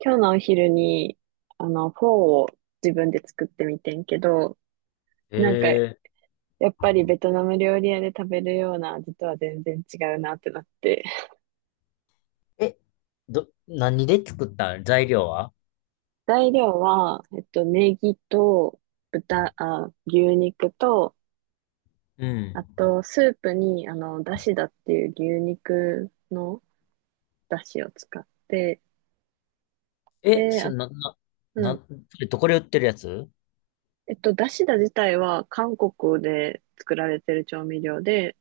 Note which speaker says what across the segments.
Speaker 1: 今日のお昼に、フォーを自分で作ってみてんけど、なんか、
Speaker 2: え
Speaker 1: やっぱりベトナム料理屋で食べるような味とは全然違うなってなって。
Speaker 2: ええ、ど、何で作ったん、材料は？
Speaker 1: 材料は、ネギと牛肉と、
Speaker 2: うん。
Speaker 1: あと、スープに、だしだっていう牛肉のだしを使って、
Speaker 2: え、
Speaker 1: で、
Speaker 2: そ
Speaker 1: あ、
Speaker 2: んな、な、
Speaker 1: うん。
Speaker 2: な、それどこで売ってるやつ？
Speaker 1: だしだ自体は韓国で作られてる調味料で、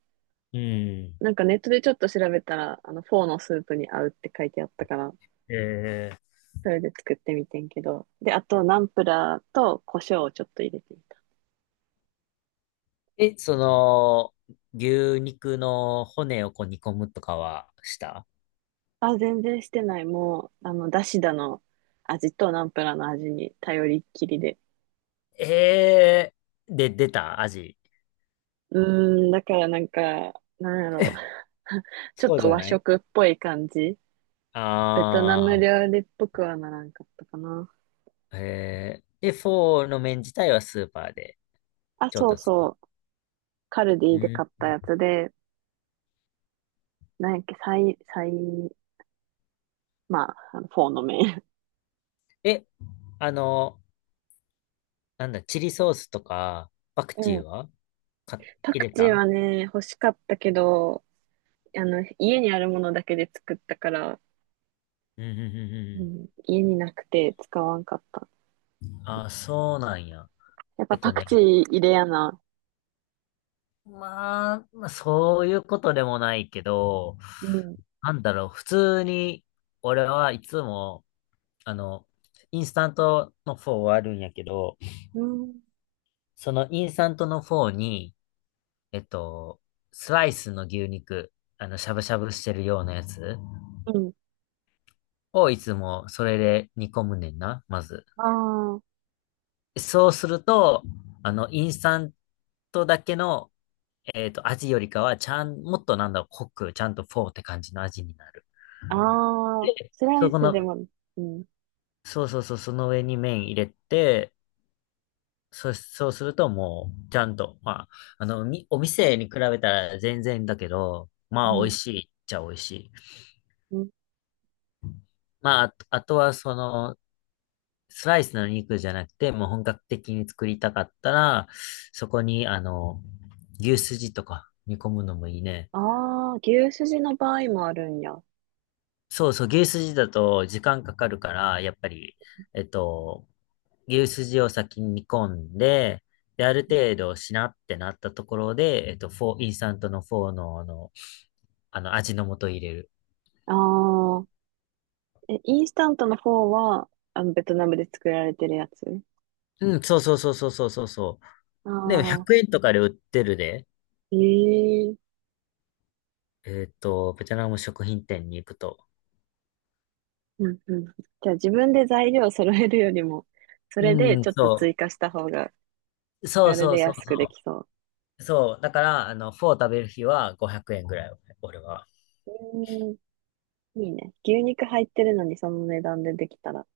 Speaker 2: うん。
Speaker 1: なんかネットでちょっと調べたら、フォーのスープに合うって書いてあったから、
Speaker 2: え
Speaker 1: それで作ってみてんけど。で、あと、ナンプラーと胡椒をちょっと入れてみた。
Speaker 2: ええ、その、牛肉の骨をこう煮込むとかはした？
Speaker 1: あ、全然してない。もう、だしだの味とナンプラーの味に頼りっきりで。
Speaker 2: ええ。で、出た味？
Speaker 1: うーん、だからなんか、なんやろう。ちょっ
Speaker 2: そうじ
Speaker 1: と
Speaker 2: ゃ
Speaker 1: 和
Speaker 2: ない？
Speaker 1: 食っぽい感じ。ベトナム
Speaker 2: ああ
Speaker 1: 料理っぽくはならんかったかな。
Speaker 2: ー、ええ。で、フォーの麺自体はスーパーで
Speaker 1: あ、
Speaker 2: 調
Speaker 1: そう
Speaker 2: 達する？
Speaker 1: そう。カルデ
Speaker 2: う
Speaker 1: ィで買っ
Speaker 2: ん。
Speaker 1: たやつで、なんやっけ、サイ、サイ、まあ、あのフォーの麺。
Speaker 2: え、あの、なんだ、チリソースとか、パク
Speaker 1: う
Speaker 2: チー
Speaker 1: ん。
Speaker 2: は買
Speaker 1: パ
Speaker 2: 入
Speaker 1: ク
Speaker 2: れ
Speaker 1: チ
Speaker 2: た
Speaker 1: ーはね、欲しかったけど、家にあるものだけで作ったから、
Speaker 2: うんうん
Speaker 1: う
Speaker 2: う
Speaker 1: ん、家になくて使わんかった。
Speaker 2: んうん。あ、そうなんや。
Speaker 1: やっ
Speaker 2: え
Speaker 1: ぱ
Speaker 2: っと
Speaker 1: パク
Speaker 2: ね、
Speaker 1: チー入れやな。
Speaker 2: まあ、まあ、そういうことでもないけど、
Speaker 1: うん。
Speaker 2: なんだろう、普通に、俺はいつも、あの、インスタントのフォーはあるんやけど、
Speaker 1: うん。
Speaker 2: そのインスタントのフォーに、えっと、スライスの牛肉、あの、しゃぶしゃぶしてるようなやつ
Speaker 1: うん。
Speaker 2: をいつもそれで煮込むねんな、まず。
Speaker 1: あ
Speaker 2: そうすると、あの、インスタントだけの、味よりかは、ちゃん、もっとなんだろう、濃く、ちゃんとフォーって感じの味になる。
Speaker 1: あ、ああ、
Speaker 2: で
Speaker 1: スラ
Speaker 2: そ
Speaker 1: イ
Speaker 2: こ
Speaker 1: スで
Speaker 2: の、
Speaker 1: も、うん。
Speaker 2: そうそうそう、その上に麺入れて、そうするともう、ちゃんと、まあ、お店に比べたら全然だけど、まあ、
Speaker 1: う
Speaker 2: 美味
Speaker 1: ん。
Speaker 2: しいっちゃ美味しい。
Speaker 1: うん。
Speaker 2: まあ、あとはその、スライスの肉じゃなくて、もう本格的に作りたかったら、そこに、あの、牛すじとか煮込むのもいいね。
Speaker 1: ああ、牛すじの場合もあるんや。あ
Speaker 2: そうそう、牛すじだと時間かかるから、やっぱり、えっと、牛すじを先に煮込んで、で、ある程度しなってなったところで、えっと、フォー、インスタントのフォーの、あの味の素入れる。
Speaker 1: あ、え、インスタントの方は、ベトナムで作られてるやつ？
Speaker 2: うん、そうそうそうそうそうそうそ
Speaker 1: あ
Speaker 2: う。でも
Speaker 1: あ、
Speaker 2: 100円とかで売ってるで、
Speaker 1: ええ。
Speaker 2: ベトナム食品店に行くと。
Speaker 1: うんうん。じゃあ自分で材料揃えるよりも、それで
Speaker 2: う
Speaker 1: ち
Speaker 2: ん、
Speaker 1: ょっと
Speaker 2: そ
Speaker 1: 追加した方が
Speaker 2: う。
Speaker 1: 手
Speaker 2: そう
Speaker 1: 軽
Speaker 2: そ
Speaker 1: で
Speaker 2: うそう
Speaker 1: 安くで
Speaker 2: そ
Speaker 1: きそう。
Speaker 2: う。そう。だから、あの、フォー食べる日は500円ぐらい、俺は。
Speaker 1: うーん、いいね。牛肉入ってるのにその値段でできたら、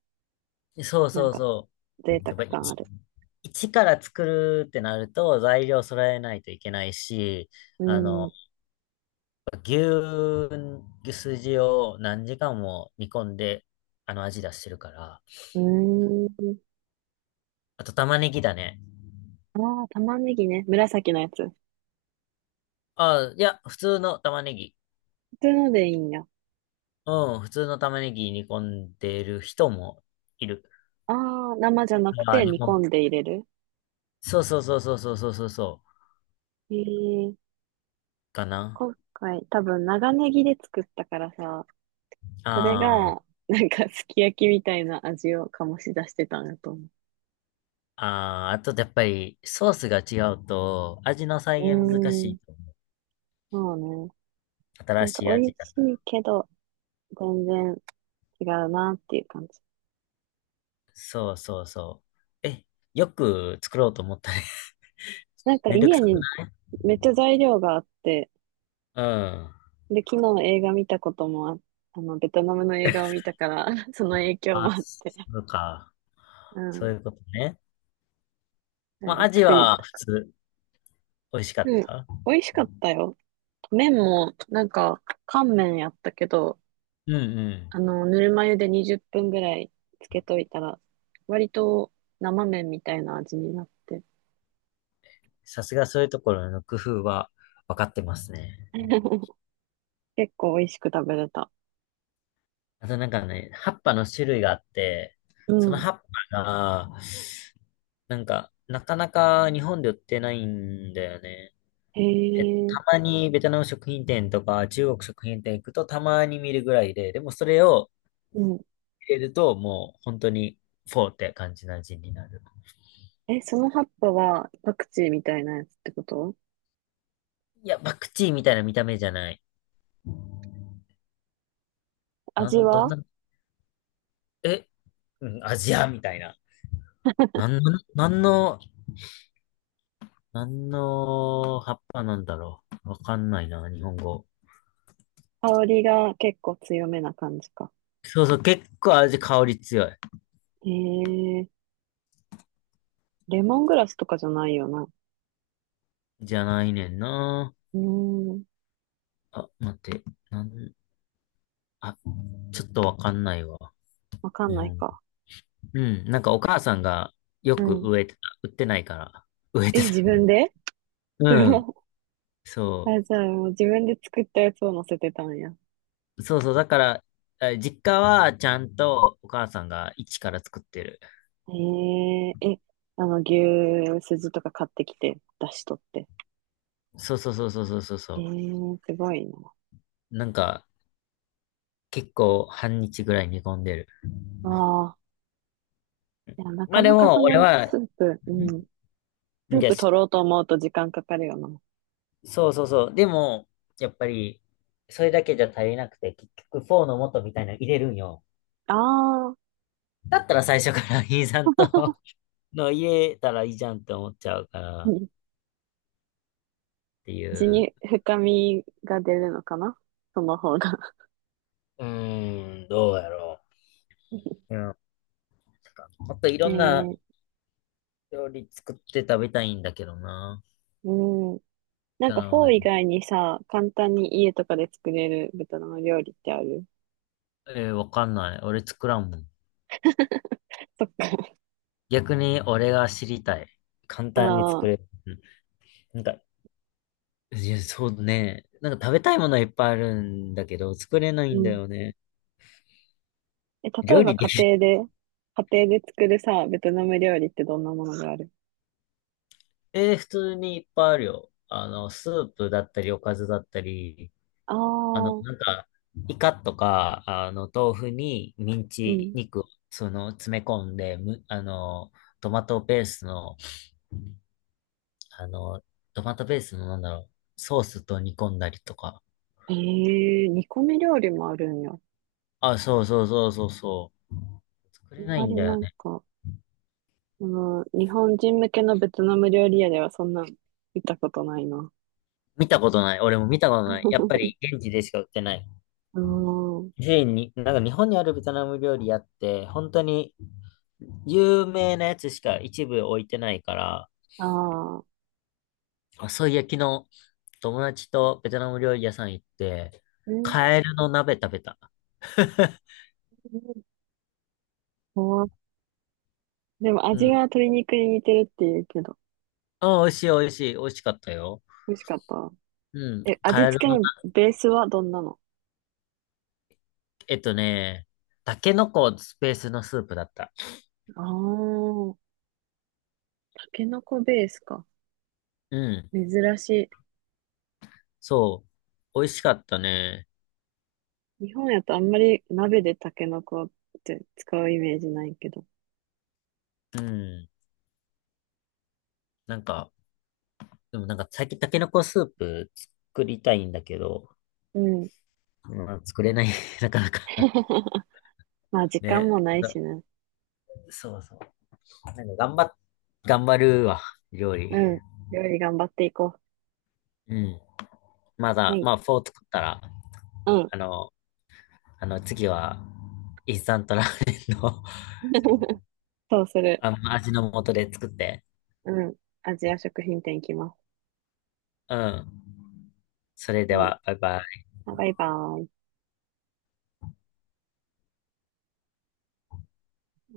Speaker 2: そう
Speaker 1: なん
Speaker 2: そう
Speaker 1: か
Speaker 2: そう。
Speaker 1: 贅沢
Speaker 2: やっぱり
Speaker 1: 感ある。
Speaker 2: 一から作るってなると材料揃えないといけないし、
Speaker 1: うー
Speaker 2: あ
Speaker 1: ん、
Speaker 2: の、
Speaker 1: う
Speaker 2: 牛、牛すじを何時間も煮込んで、あの味出してるから。
Speaker 1: ーん。
Speaker 2: あと玉ねぎだね。
Speaker 1: ああ、玉ねぎね。紫のやつ。普
Speaker 2: あいや、普通の玉ねぎ。
Speaker 1: 通のでいいんや。
Speaker 2: うん、普通の玉ねぎ煮込んでる人もいる。
Speaker 1: ああ、生じゃなく
Speaker 2: あ
Speaker 1: て
Speaker 2: で
Speaker 1: 煮込
Speaker 2: も、
Speaker 1: んで入れる。
Speaker 2: そうそうそうそうそうそうそうそう、
Speaker 1: えー、
Speaker 2: かな。
Speaker 1: 今回多分長ネギで作ったからさ、それ
Speaker 2: あーあ
Speaker 1: が、なんかすき焼きみたいな味を醸し出してたんだと思う。
Speaker 2: ー、ああ、とやっぱりソースが違うと味の
Speaker 1: う
Speaker 2: 再現難し
Speaker 1: ーん、
Speaker 2: い。
Speaker 1: そうね。な
Speaker 2: 新
Speaker 1: んか
Speaker 2: しい
Speaker 1: 美味
Speaker 2: 味。
Speaker 1: しいけど、全然違うなっていう感じ。
Speaker 2: そうそうそう。え、よく作ろうと思ったね。
Speaker 1: なんか
Speaker 2: めんどく
Speaker 1: 家
Speaker 2: さく
Speaker 1: に
Speaker 2: ない？
Speaker 1: めっちゃ材料があって、
Speaker 2: うん。
Speaker 1: で、昨日映画見たこともあ、ベトナムの映画を見たから その影響
Speaker 2: あ、
Speaker 1: もあって、
Speaker 2: そうか。
Speaker 1: う
Speaker 2: そ
Speaker 1: ん、
Speaker 2: ういうことね。
Speaker 1: そ
Speaker 2: ま
Speaker 1: れで
Speaker 2: あ、アジ
Speaker 1: 作り
Speaker 2: は普
Speaker 1: た。
Speaker 2: 通、美味しかっ
Speaker 1: うん、
Speaker 2: た？
Speaker 1: 美味しかったよ。麺も、なんか、乾麺やったけど、
Speaker 2: うんうん。
Speaker 1: ぬるま湯で20分ぐらいつけといたら、割と生麺みたいな味になって、
Speaker 2: さすがそういうところの工夫は分かってますね。
Speaker 1: 結構美味しく食べれた。
Speaker 2: あとなんかね、葉っぱの種類があって、
Speaker 1: う
Speaker 2: その
Speaker 1: ん。
Speaker 2: 葉っぱが、なんか、なかなか日本で売ってないんだよね。
Speaker 1: へ
Speaker 2: た
Speaker 1: え、
Speaker 2: まにベトナム食品店とか中国食品店行くとたまに見るぐらいで、でもそれを
Speaker 1: うん。
Speaker 2: 入れると、もう本当にフォーって感じな味になる。
Speaker 1: え、その葉っぱはパクチーみたいなやつってこと？
Speaker 2: いや、パクチーみたいな見た目じゃない。な
Speaker 1: 味
Speaker 2: ん、どん
Speaker 1: は？
Speaker 2: な、え、うん、アジアみたいな。なん、なんの、なんの葉っぱなんだろう。わかんないな、日本語。
Speaker 1: 香りが結構強めな感じか。
Speaker 2: そうそう、結構味、香り強い。
Speaker 1: へえ、レモングラスとかじゃないよな。
Speaker 2: じゃないねんな。
Speaker 1: うーん、
Speaker 2: あ、待って、なん、あ、ちょっとわかんないわ。
Speaker 1: わかん
Speaker 2: 日
Speaker 1: ない
Speaker 2: 本。
Speaker 1: か。
Speaker 2: うん、なんかお母さんがよ
Speaker 1: う
Speaker 2: く
Speaker 1: ん。
Speaker 2: 植えてた。売ってないから。植えて
Speaker 1: え、
Speaker 2: た。
Speaker 1: 自分で？ す
Speaker 2: うん、
Speaker 1: ごい。
Speaker 2: そう。
Speaker 1: あ、じゃあもう自分で作ったやつを乗せてたんや。
Speaker 2: そうそう、だから、え実家はちゃんとお母さんが一から作ってる。
Speaker 1: へえ、え、牛すじとか買ってきて、出しとって。
Speaker 2: そうそうそうそうそうそう
Speaker 1: へ
Speaker 2: そ
Speaker 1: え、すごいな。
Speaker 2: う。なんか、結構半日ぐらい煮込んでる。
Speaker 1: ああ、いや、な
Speaker 2: ま
Speaker 1: か
Speaker 2: あで
Speaker 1: なかそ
Speaker 2: も、俺
Speaker 1: の
Speaker 2: は、
Speaker 1: ス
Speaker 2: ん
Speaker 1: ープ、うん。ス
Speaker 2: い
Speaker 1: ー
Speaker 2: や、
Speaker 1: プ取
Speaker 2: し
Speaker 1: ろうと思うと時間かかるよな。
Speaker 2: そうそうそう。でも、やっぱり、それだけじゃ足りなくて、結局、フォーの素みたいなの入れるんよ。
Speaker 1: ああ、
Speaker 2: だったら最初から イーさんと の入れたらいいじゃんって思っちゃうから
Speaker 1: う
Speaker 2: っ
Speaker 1: ん。
Speaker 2: てい
Speaker 1: 地
Speaker 2: う。
Speaker 1: に深みが出るのかなその方が。
Speaker 2: うーん、どうやろう。うん、なんかもっとい
Speaker 1: え
Speaker 2: ろんな
Speaker 1: ー、
Speaker 2: 料理作って食べたいんだけどな。
Speaker 1: うん。なん
Speaker 2: あ
Speaker 1: かフォー
Speaker 2: の
Speaker 1: 以外にさ、簡単に家とかで作れるベトナム料理ってある？
Speaker 2: えーわかんない。俺作らんもん。
Speaker 1: そっか。
Speaker 2: 逆に俺が知りたい。簡単に
Speaker 1: あ
Speaker 2: 作
Speaker 1: あ、
Speaker 2: れる。なん、か、いや、そうね。なんか食べたいものはいっぱいあるんだけど、作れない
Speaker 1: う
Speaker 2: んだ
Speaker 1: ん。
Speaker 2: よね。
Speaker 1: え、例え
Speaker 2: 料
Speaker 1: ば
Speaker 2: 理できる。
Speaker 1: 家庭で作るさ、ベトナム料理ってどんなものがある？
Speaker 2: えー普通にいっぱいあるよ。あの、スープだったり、おかずだったり、
Speaker 1: ああ
Speaker 2: あの、
Speaker 1: ー、
Speaker 2: なんか、イカとか、あの、豆腐にミン
Speaker 1: う
Speaker 2: チ
Speaker 1: ん。
Speaker 2: 肉を、詰め込んで、む、あの、トマトペーストのあの、トマトベースのなんだろう、ソースと煮込んだりとか。
Speaker 1: ええー、煮込み料理もあるんや。あ
Speaker 2: あ、そうそうそうそうそう。作
Speaker 1: ん
Speaker 2: れない
Speaker 1: ま
Speaker 2: ん
Speaker 1: り
Speaker 2: だ
Speaker 1: な
Speaker 2: よ
Speaker 1: ん
Speaker 2: ね。
Speaker 1: か、日本人向けのベトナム料理屋ではそんなん見たことないな。
Speaker 2: 見たことない。俺も見たことない。やっぱ り現地でしか売ってない。
Speaker 1: うん。
Speaker 2: スに、なんか日本にあるベトナム料理屋って、本当に有名なやつしか一部置いてないから、
Speaker 1: ああ。
Speaker 2: あ、そういや、昨日友達とベトナム料理屋さん行って、
Speaker 1: えー、
Speaker 2: カエルの鍋食べた。
Speaker 1: 怖っ。でも
Speaker 2: う
Speaker 1: 味は
Speaker 2: ん。
Speaker 1: 鶏肉に似てるって言うけど、
Speaker 2: あ、美味しい美味しい。美味しかったよ。
Speaker 1: 美味しかった？
Speaker 2: うん。
Speaker 1: え、味
Speaker 2: カエ
Speaker 1: 付
Speaker 2: ル
Speaker 1: け
Speaker 2: の、
Speaker 1: のベースはどんなの？
Speaker 2: えっとね、タケノコスペースのスープだった。
Speaker 1: ああ、タケノコベースか。
Speaker 2: うん。
Speaker 1: 珍し
Speaker 2: そう。美味しかったね。
Speaker 1: い。日本やとあんまり鍋でタケノコって使うイメージないけど。
Speaker 2: うん。なんか、でもなんか最近タケノコスープ作りたいんだけど、
Speaker 1: うん。
Speaker 2: まあ、作れない、なかなか。
Speaker 1: まあ時間
Speaker 2: ね。
Speaker 1: もないしね。
Speaker 2: そうそう。なんか頑張っ、頑張るわ、料理。
Speaker 1: うん。料理頑張っていこ
Speaker 2: うん。ま
Speaker 1: う。は
Speaker 2: だ、
Speaker 1: い。
Speaker 2: まあ、フォー作ったら、
Speaker 1: うん。
Speaker 2: あの、次は、インスタントラーメンの
Speaker 1: そうす る。
Speaker 2: あの味の素で作って。
Speaker 1: うん。アジア食品店行きます。
Speaker 2: うん。それで
Speaker 1: はい。
Speaker 2: は、バイバイ。
Speaker 1: あバイバイ。